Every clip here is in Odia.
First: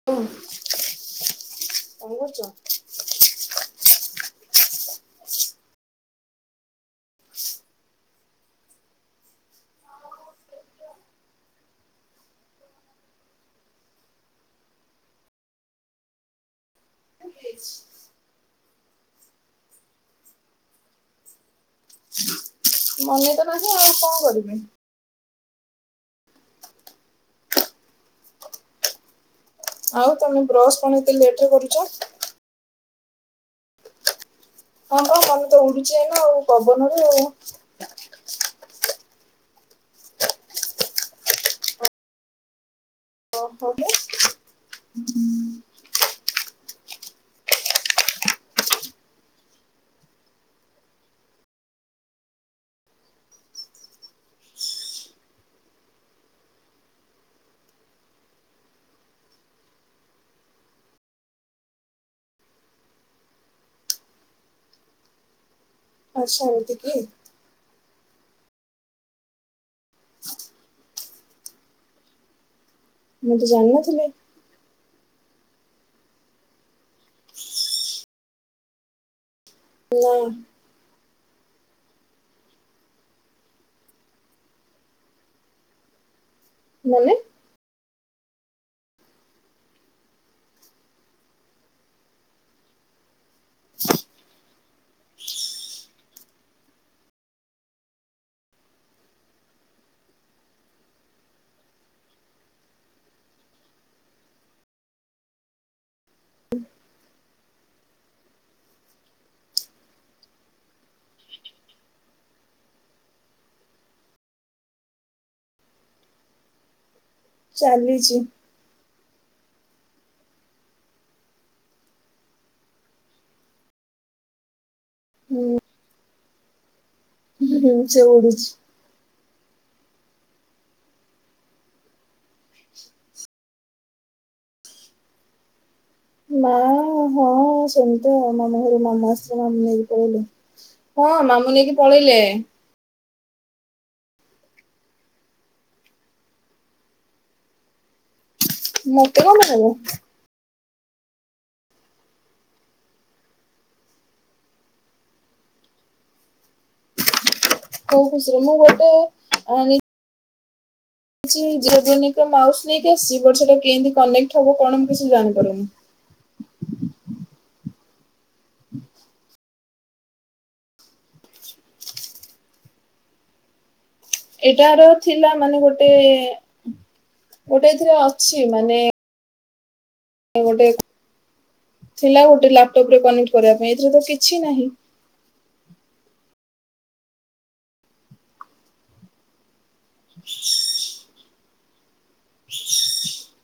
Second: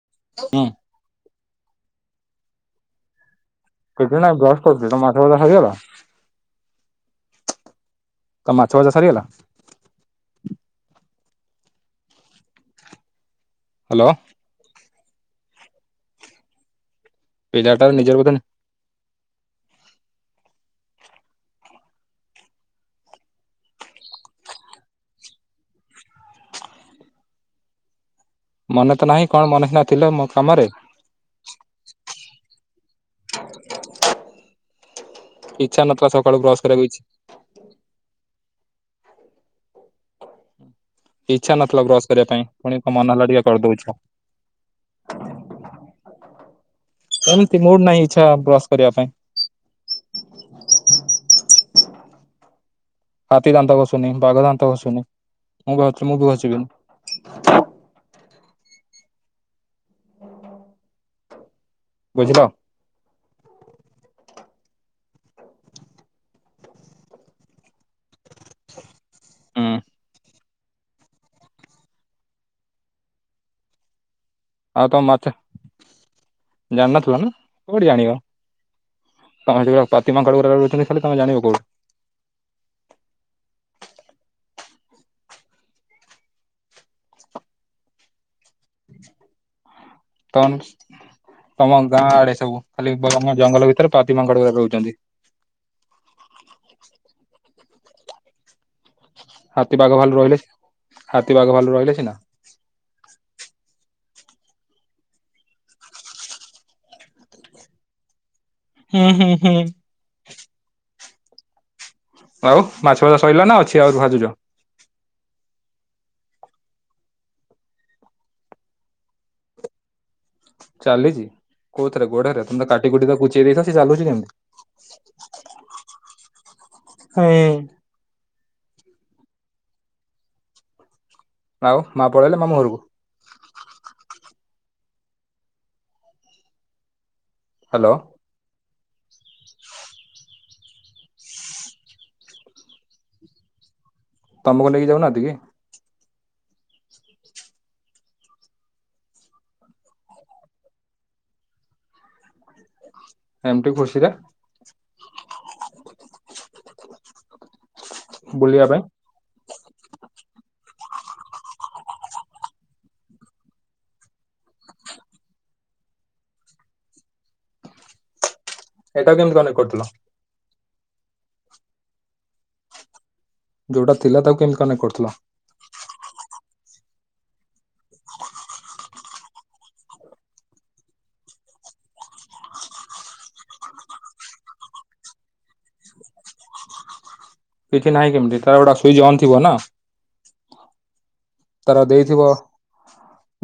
ଓ। ହଁ। କଣ କରୁଛୁ? କିଛି ନାଇଁ ବ୍ରସ କରୁଛି ତ ମାଛ ଭଜା ସରିଗଲା। ତୋ ମାଛ ଭଜା ସରିଗଲା। ହ୍ୟାଲୋ। ପିଲାଟା ନିଜ ଭିତରେ ମନେ ତ ନାହିଁ ଆଉ କଣ କରିବି? ମନେ ତ ନାହିଁ କଣ ମନେ ନା ଆଉ ତମେ ବ୍ରସ୍ କଣ ଏତେ ଲେଟରେ କରୁଛ? ହ ହଁ ହଁ ମନେ ତ ଉଡୁଛି ଏଇନା ସକାଳୁ ଆଉ ବ୍ରସ୍ କରିବାକୁ ଇଚ୍ଛା ପବନରେ ଆଉ ଇଚ୍ଛା ନଥିଲା ବ୍ରସ କରିବା ପାଇଁ ପୁଣି ତ ମନ ହେଲା ଟିକେ ଓହୋ କରିଦଉଛ। ଏମିତି ମୁଡ ନାହିଁ ଇଛା ବ୍ରସ୍ କରିବା ପାଇଁ। ହାତୀ ଦାନ୍ତ ଘସୁନି ବାଘ ଦାନ୍ତ ଘଷୁନି ମୁଁ ମୁଁ ବି ଘଷିବିନି। ବୁଝିଲ? ହସମ ଟିକେ। ହଁ। ମୁଁ ତ ଜାଣିିନଥିଲେ। ଆଉ ତ ମାଛ ଜାଣନଥିଲ ନା କୋଉଠି ଜାଣିବ? ତମେ ସେଠି ନା ପାତିମାଙ୍କଡ ଗୁରା ରହୁଥିଲେ ହେଲେ ତମେ ଜାଣିବ କୋଉଠୁ? ମାନେ ତମ୍ସ ତମ ଗାଁ ଆଡେ ସବୁ ଖାଲି ଜଙ୍ଗଲ ଭିତରେ ପାତିମାଙ୍କଡଗୁରା ରହୁଛନ୍ତି। ହାତୀ ବାଘ ଭାଲୁ ରହିଲେ ସି ହାତୀ ବାଘ ଭଲୁ ରହିଲେ ସିନା ହୁଁ ହୁଁ ହୁଁ ହୁଁ। ଆଉ ମାଛ ଭଜା ସଇଲା ନା ଅଛି ଆଉ ଭାଜୁଛ? ଚାଲିଛି ଚାଲିଛି କୋଉଥିରେ ଗୋଡରେ ତମେ କାଟିକୁଟି ତା କୁଚେଇ ଦେଇଛ ସେ ଚାଲୁଛି କେମିତି? ହୁଁ। ହୁଁ ହୁଁ ସେ ଉଡୁଛି। ଆଉ ମା ପଳେଇଲେ ମାମୁଁ ଘରକୁ? ମା ହଁ ହ୍ୟାଲୋ ସେମିତି ଆଉ ମାମୁଁ ଘରେ ମାମୁଁ ଆସି ମାମୁଁ ନେଇକି ପଳେଇଲେ। ହଁ ମାମୁଁ ନେଇକି ପଳେଇଲେ। ତମକୁ ନେଇକି ଯାଉନାହାନ୍ତି କି? ମୋତେ କଣ ପାଇଁ ନେବେ? ଏମତି ଖୁସିରେ। କୋଉ ଖୁସିରେ ମୁଁ ବୁଲିବା ପାଇଁ ଗୋଟେ ଅଣି ଚି ଯେହେତୁ ଏହିନିକ ମାଉସି ନେଇକି ଆସିଛି ବଟ ସେଟା କେତି କନେକ୍ଟ ହବ କଣ ମୁଁ କିଛି ଜାଣିପାରୁନୁ? ଏଇଟାକୁ କେମିତି କନେକ୍ଟ କରୁଥିଲ? ଯୋଉଟା ଥିଲା ତା ଏଇଟାର ଥିଲା ମାନେ ଗୋଟେ ଗୋଟେ ଏଥିରେ ଅଛି ମାନେ ଏ ଗୋଟେ ଥିଲା ଗୋଟେ ଲାପଟପ ରେ କନେକ୍ଟ କରିବା ପାଇଁ ଏଥିରେ ତ କିଛି ନାହିଁ। କିଛି ନାହିଁ କେମିତି ତାର ଗୋଟା ସୁଇଚ୍ ଅନ୍ ଥିବ ନା। ତାର ଦେଇଥିବ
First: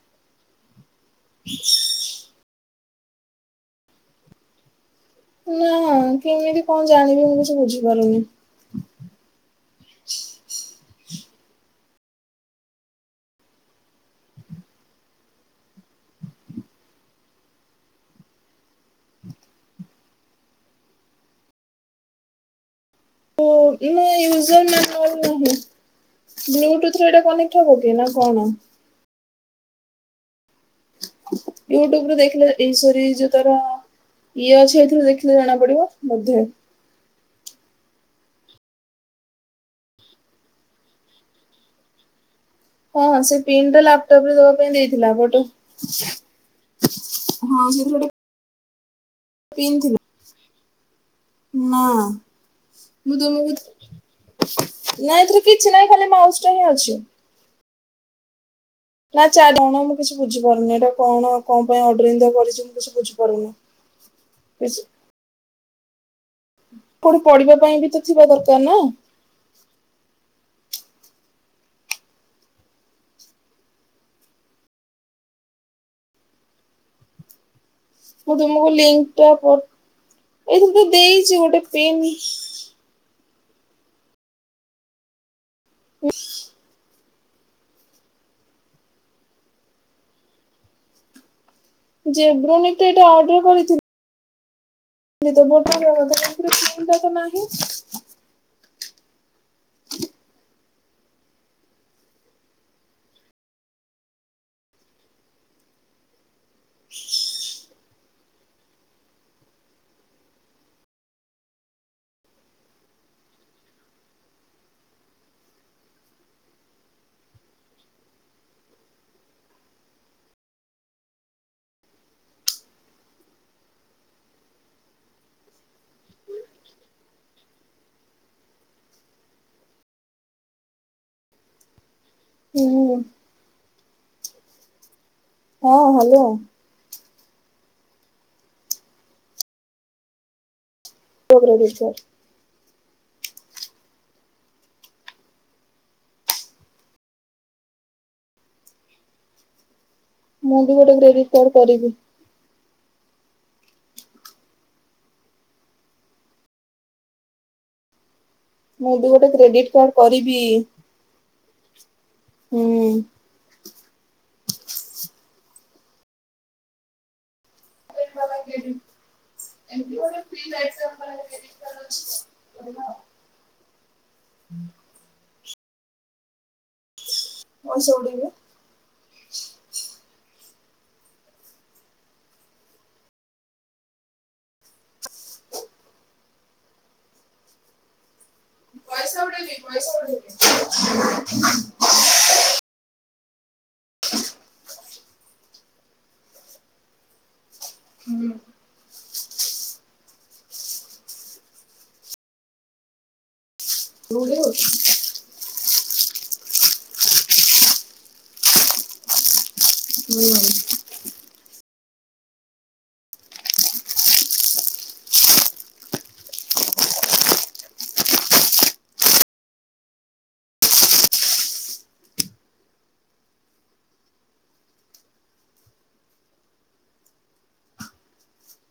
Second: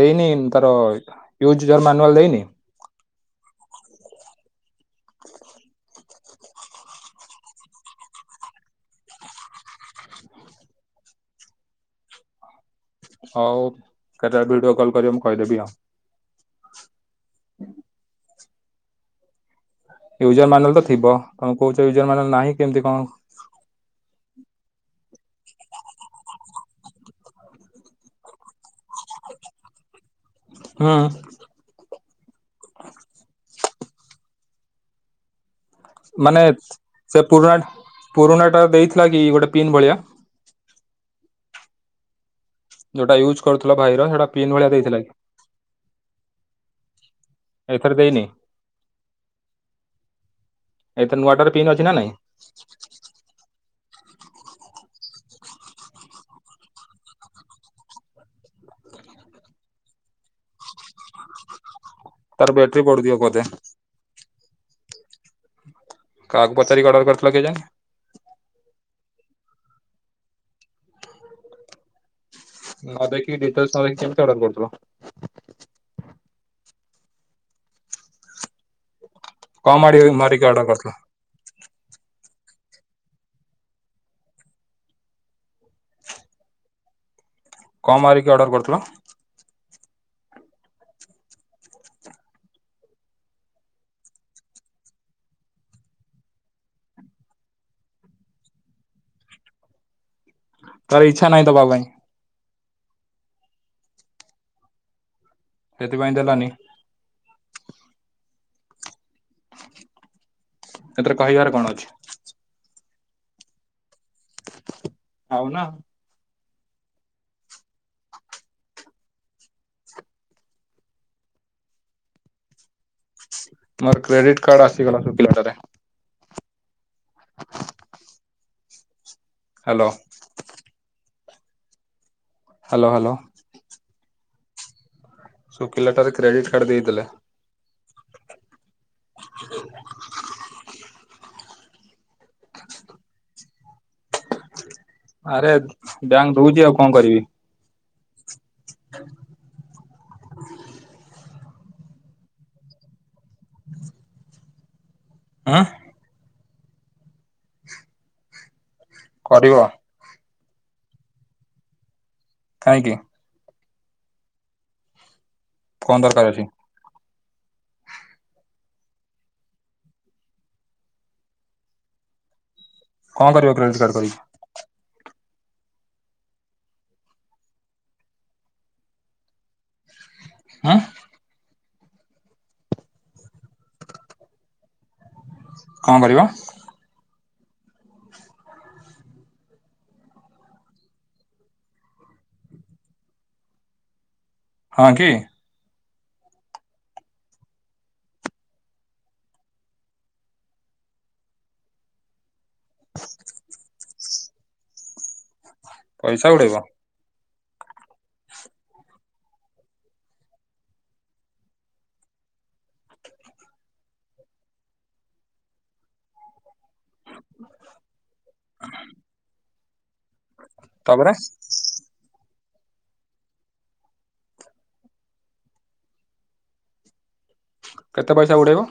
ଦେଇନି ତାର ୟୁଜ ରମାନୁଆଲ ଦେଇନି? ନା କେମିତି କଣ ଜାଣିବି ମୁଁ କିଛି ବୁଝିପାରୁନି? ହଉ କେତେଳେ ଭିଡିଓ କଲ୍ କରିବ ମୁଁ କହିଦେବି ଆଉ। ହୁଁ ୟୁଜର ମାନୁଆଲ ତ ଥିବ ତମେ କହୁଛ ୟୁଜର ମାନୁଆଲ ନାହିଁ କେମିତି କଣ? ନା ୟୁଜର ମାନୁଆଲ ନାହିଁ। ବ୍ଲୁଟୁଥ ରେ ଏଇଟା କନେକ୍ଟ ହବ କି ନା କଣ? ହଁ। ୟୁଟ୍ୟୁବୁ ରେ ଦେଖିଲେ ଏଇଶରୀ ଯୋଉ ତର ଇଏ ଅଛି ଏଇଥିରେ ଦେଖିଲେ ଜଣା ପଡିବ। ବୋଧେ। ମାନେ ସେ ପୁରୁଣା ପୁରୁଣା ଟା ଦେଇଥିଲା କି ଗୋଟେ ପିନ୍ ଭଳିଆ। ହଁ ଯୋଉଟା ସେ ୟୁଜ୍ ପିନ୍ କରୁଥିଲ ଟା ଭାଇର ସେଇଟା ଲାପଟପରେ ପିନ୍ ଦବା ଭଳିଆ ପାଇଁ କି? ଦେଇଥିଲା ବଟ୍ ଏଇଥର ଦେଇନି? ପିନ୍ ଥିଲା। ଏଇଥରେ ନୂଆଟାରେ ପିନ୍ ଅଛି ନା ନାଇଁ? ମୁଁ ତମକୁ ଥା ନାଇଁ ଏଥର କିଛି ନହିଁ ଖାଲି ମାଉସ ଟା ହିଁ ଅଛି। ନା ଚାରି ଜଣ ମୁଁ କିଛି ବୁଝିପାରୁନି ଏଇଟା କଣ? କଣ ପାଇଁ ଅର୍ଡର ଏମିତିଆ ତାର କରିଛି ମୁଁ ବ୍ୟାଟେରୀ କିଛି ପଡୁଥିବ ବୋଧେ ବୁଝିପାରୁନି। ଇଶ୍ କାହାକୁ ପଚାରିକି ଅର୍ଡର ପୁଣି କରିଥିଲ ପଢିବା କେଜାଣି ପାଇଁ ବି ତ ଥିବା ଦରକାର ନା? ନ ଦେଖକି ଡିଟେଲସ [unintelligible] କେମିତି ଅର୍ଡର କରୁଥିଲ। ମୁଁ ତୁମକୁ ଲିଙ୍କ ଟା ପ କଣ ମାରି ମାରିକି ଏଇ ଅର୍ଡର ଥରେ ତ କରିଥିଲ ଦେଇଛି ଗୋଟେ ପିନ୍ ହୁଁ। କ ମାରିକି ଅର୍ଡ଼ର କରୁଥିଲ? ଜେବ୍ରନିକି ତ ଏଇଟା ଅର୍ଡର କରିଥି ତ ବୋଟ କଙ୍କନ୍ଟାଟ ନାଁ [unintelligible] ତାର ଇଚ୍ଛା ନାହିଁ ଦବା ପାଇଁ। ସେଥିପାଇଁ ଦେଲାନି। ହ ଏଥିରେ କହିବାର କଣ ଅଛି। ଆଉ ନା। ମୋର କ୍ରେଡିଟ କାର୍ଡ ଆସିଗଲା ଶୁଖିଲାଟା ରେ। ହ୍ୟାଲୋ। ହ୍ୟାଲୋ ହୁଁ ହ୍ୟାଲୋ। ହଁ ଶୁଖିଲା ଟାରେ ହ୍ୟାଲୋ କ୍ରେଡିଟ୍ କାର୍ଡ ଦେଇଥିଲେ। କୋଗ ଦ ସ [unintelligible] ଆରେ ବ୍ୟାଙ୍କ ଦଉଛି ଆଉ କଣ କରିବି। ହଁ ମୁଁ ବି ଗୋଟେ କ୍ରେଡିଟ କାର୍ଡ କରିବି। ଆଁ। ମୁଁ ବି ଗୋଟେ କରିବ। କ୍ରେଡିଟ୍ କାର୍ଡ କରିବି। କାହିଁକି? କଣ ଦରକାର ଅଛି? [unintelligible] କଣ କରିବ କ୍ରେଡିଟ୍ କାର୍ଡ କରି ପଇସା ଉଡ଼େଇବି। ଆଁ କଣ କରିବ? ପଇସା ଉଡ଼େଇବି ପଇସା ଉଡେଇବି। ହୁଁ। ହଁ କି। ହୁଁ। [inaudible] ତୁ ଉଡ଼େଇବୁ। ପଇସା ଉଡ଼େଇବ। ହୁଁ। [inaudible] ତାପରେ। କେତେ ପଇସା ଉଡେଇବ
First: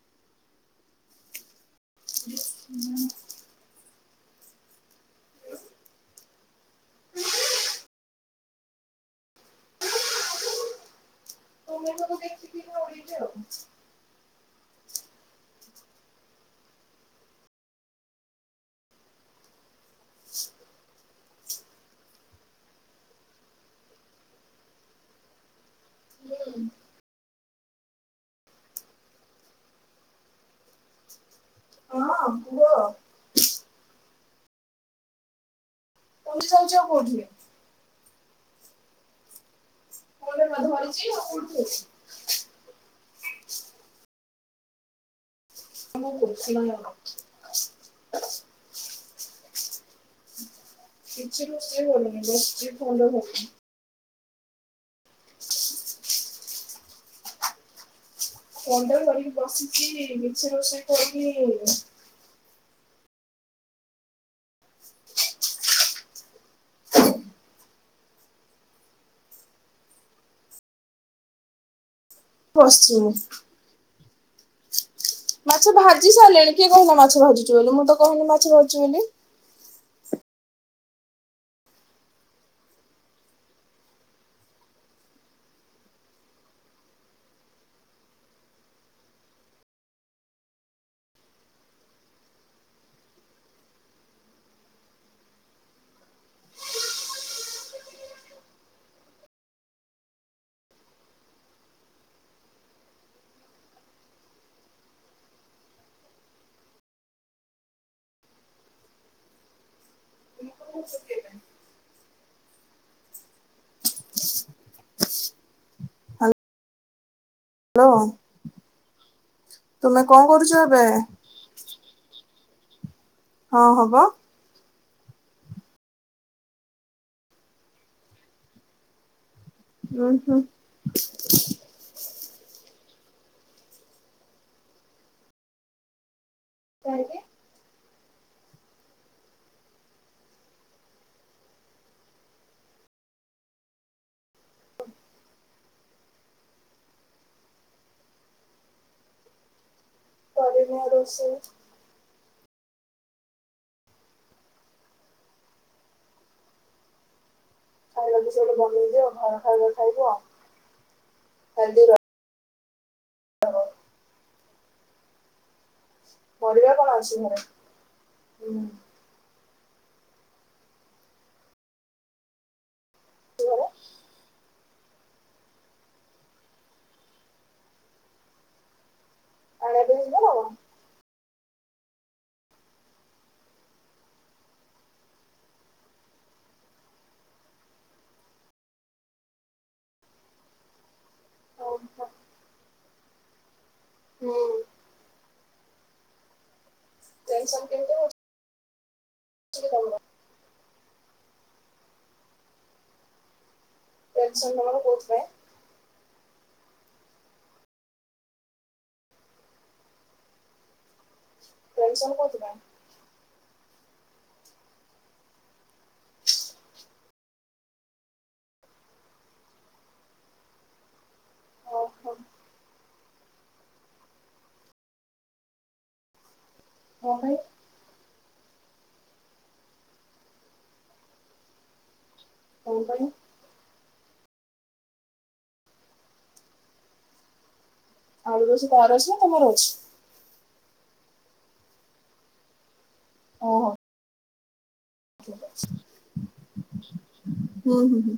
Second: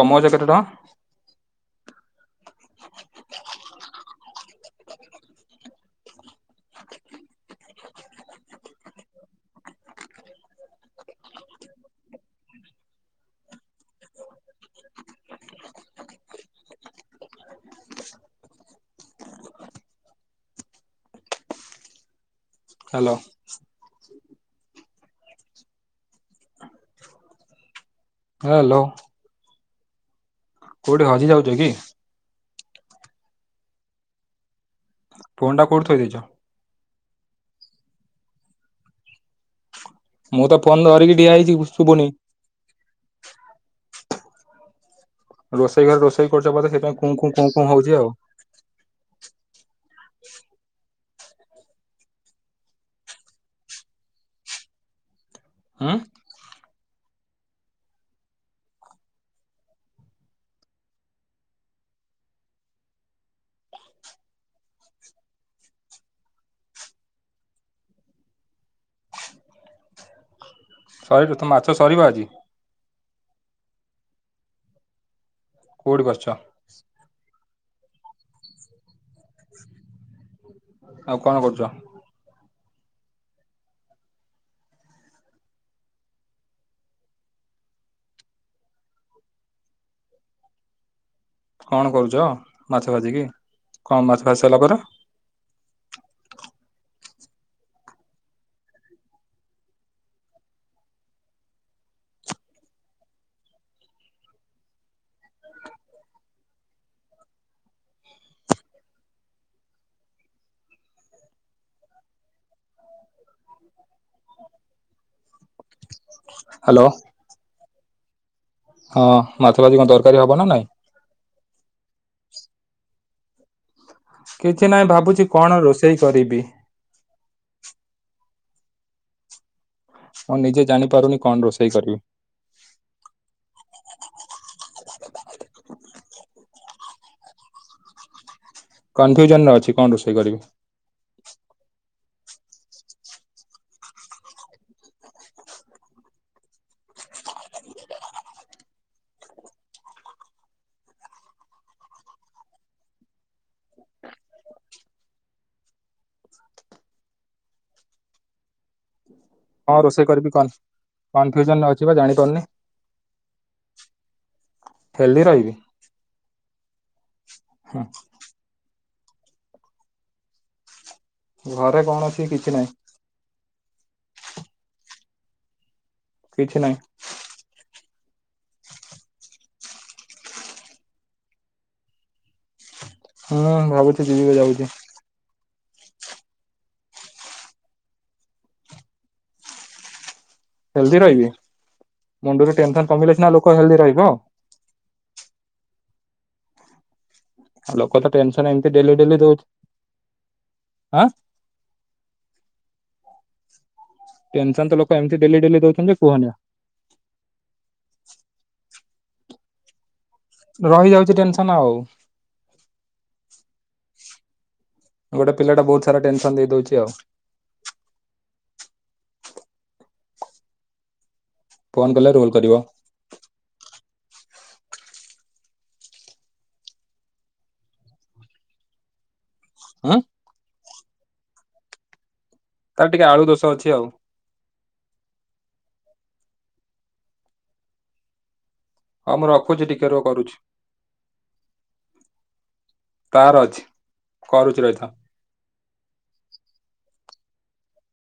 କମଉଛ କେତେ ଟଙ୍କା? ସବୁ ଦେଖିକି ମୁଁ ଉଡେଇବି ଆଉ। ହାଲୋ। ହାଲୋ। କୋଉଠେ ହଜିଯାଉଛ କି। ହଁ କୁହ। ଫୋନ୍ ଟା କୋଉଠି ଥୋଇ ଦେଇଚ? କଥା ହଉଚ କୋଉଥିରେ। ଫୋନରେ ମୁଁ ତ କଥା ଫୋନ ଧରିଛି ଧରିକି ଆଉ ଠିଆ ହେଇଛି କୋଉଠି? କୁ ଶୁଭୁନି। ରୋଷେଇ ଘରେ ରୋଷେଇ କରୁଛ ବଧେ ସେଇଥିପାଇଁ କୁଁ କୁଁ କୁଁ କୁଁ ହଉଚି ଆଉ। କିଛି ରୋଷେଇ ହେଉନି ବସିଚି ଫୋନ୍ ଟା ଧରିକି। ହାଁ। ଫୋନ୍ ଟା ଧରିକି ବସିଛି ରୋଷେଇ ବାସ କରୁନି। କହିଲୁ ତ ମାଛ ସରିବ ଆଜି। ବସଚି। ମାଛ କୋଉଠି ଭାଜି ବସିଛ ସାରିଲେଣି, କିଏ କହିଲା ମାଛ ଭାଜୁଛି ବୋଲି ମୁଁ ତ କହିନି ମାଛ ଭାଜୁଛି ବୋଲି। ଆଉ କଣ କରୁଛ? କଣ କରୁଛ ମାଛ ଭାଜିକିି କଣ ମାଛ ଭାଜି ସାରିଲା ପରେ। [inaudible] [inaudible] ହାଲୋ। ହାଲୋ ମାଛ ଭାଜି ତୁମେ ତରକାରୀ ହବ କଣ ନା କରୁଛ ନାଇଁ ଏବେ? ହଁ ହବ। କିଛି ନାହିଁ ଭାବୁଛି କଣ ରୋଷେଇ କରିବି। ଉଁ ମୁଁ ହୁଁ। ନିଜେ ଜାଣିପାରୁନି କଣ ରୋଷେଇ କରିବି। କାହିଁକି? କନଫ୍ୟୁଜନରେ ଅଛି କଣ ରୋଷେଇ କରିବି। କରୁନ ରୋଷେଇ। ଖାଇବା ଜିନିଷ ଗୋଟେ ବନେଇ ଦିଅ ଭ କଣ ରୋଷେଇ କରିବି କନ କନଫ୍ୟୁଜନ ହେଲ୍ଦି ଅଛି ବା ର ଜାଣି ପାରୁନି। ହେଲ୍ଦୀ ରହିବି। ପରିବା କଣ ଅଛି ଘରେ। ହୁଁ। [unintelligible] ଘରେ କଣ ଅଛି କିଛି ନାଇଁ। କିଛି ନାହିଁ। ଆଣିବାକୁ ଯିବ ନା କଣ। ହୁଁ ଭାବୁଛି ଯିିବି ବି ଯାଉଚି। ହେଲ୍ଦି ରହିବି ଆଉ ମୁଣ୍ଡୁରୁ ଟେନସନ୍ କମିଲେ ସିନା ଲୋକ ହେଲ୍ଦି ରହିବ। ହୁଁ। [unintelligible] ଆଉ ଲୋକୋ ତ ଟେନସନ୍ ଏମିତି ଡେଲ୍ଲୀ ଡେଲ୍ଲୀ ଦୋଉ [unintelligible] ଆଁ ଟେନସନ ଟେନସନ୍ ତ ତମର ଲୋକ ଏମିତି କୋଉଥିପାଇଁ ଡେଲ୍ଲୀ ଡେଲ୍ଲୀ ଦୋଉଛନ୍ତି ଯେ କୁହନି ଆଉ। ରହିଯାଉଛି ଟେନସ ଟେନସନ୍ କୋଉଥି ପାଇଁ। ଗୋଟେ ପିଲାଟା ବୋହୁତ ସାରା ଟେନସନ୍ ଦେଇ ଦୋଉଛି ଆଉ। ହଁ ଫୋନ୍ କଲେ ରୋଲ୍ କରିବ। କଁ ପାଇଁ। ଉଁ ତମ ତାର ଟିକେ ପାଇଁ ଆଳୁ ଦୋଷ ଅଛି ଆଉ। ଆଳୁ ଦୋଷୋ ତାର ଅଛି ହଉ ନା ମୁଁ ତମର ଅଛି। [unintelligible] କରୁଛି। ତାର ଅଛି କରୁଛି ରହିଥାଅ। ଠିକ୍ ଅଛି ହୁଁ ହୁଁ ହୁଁ।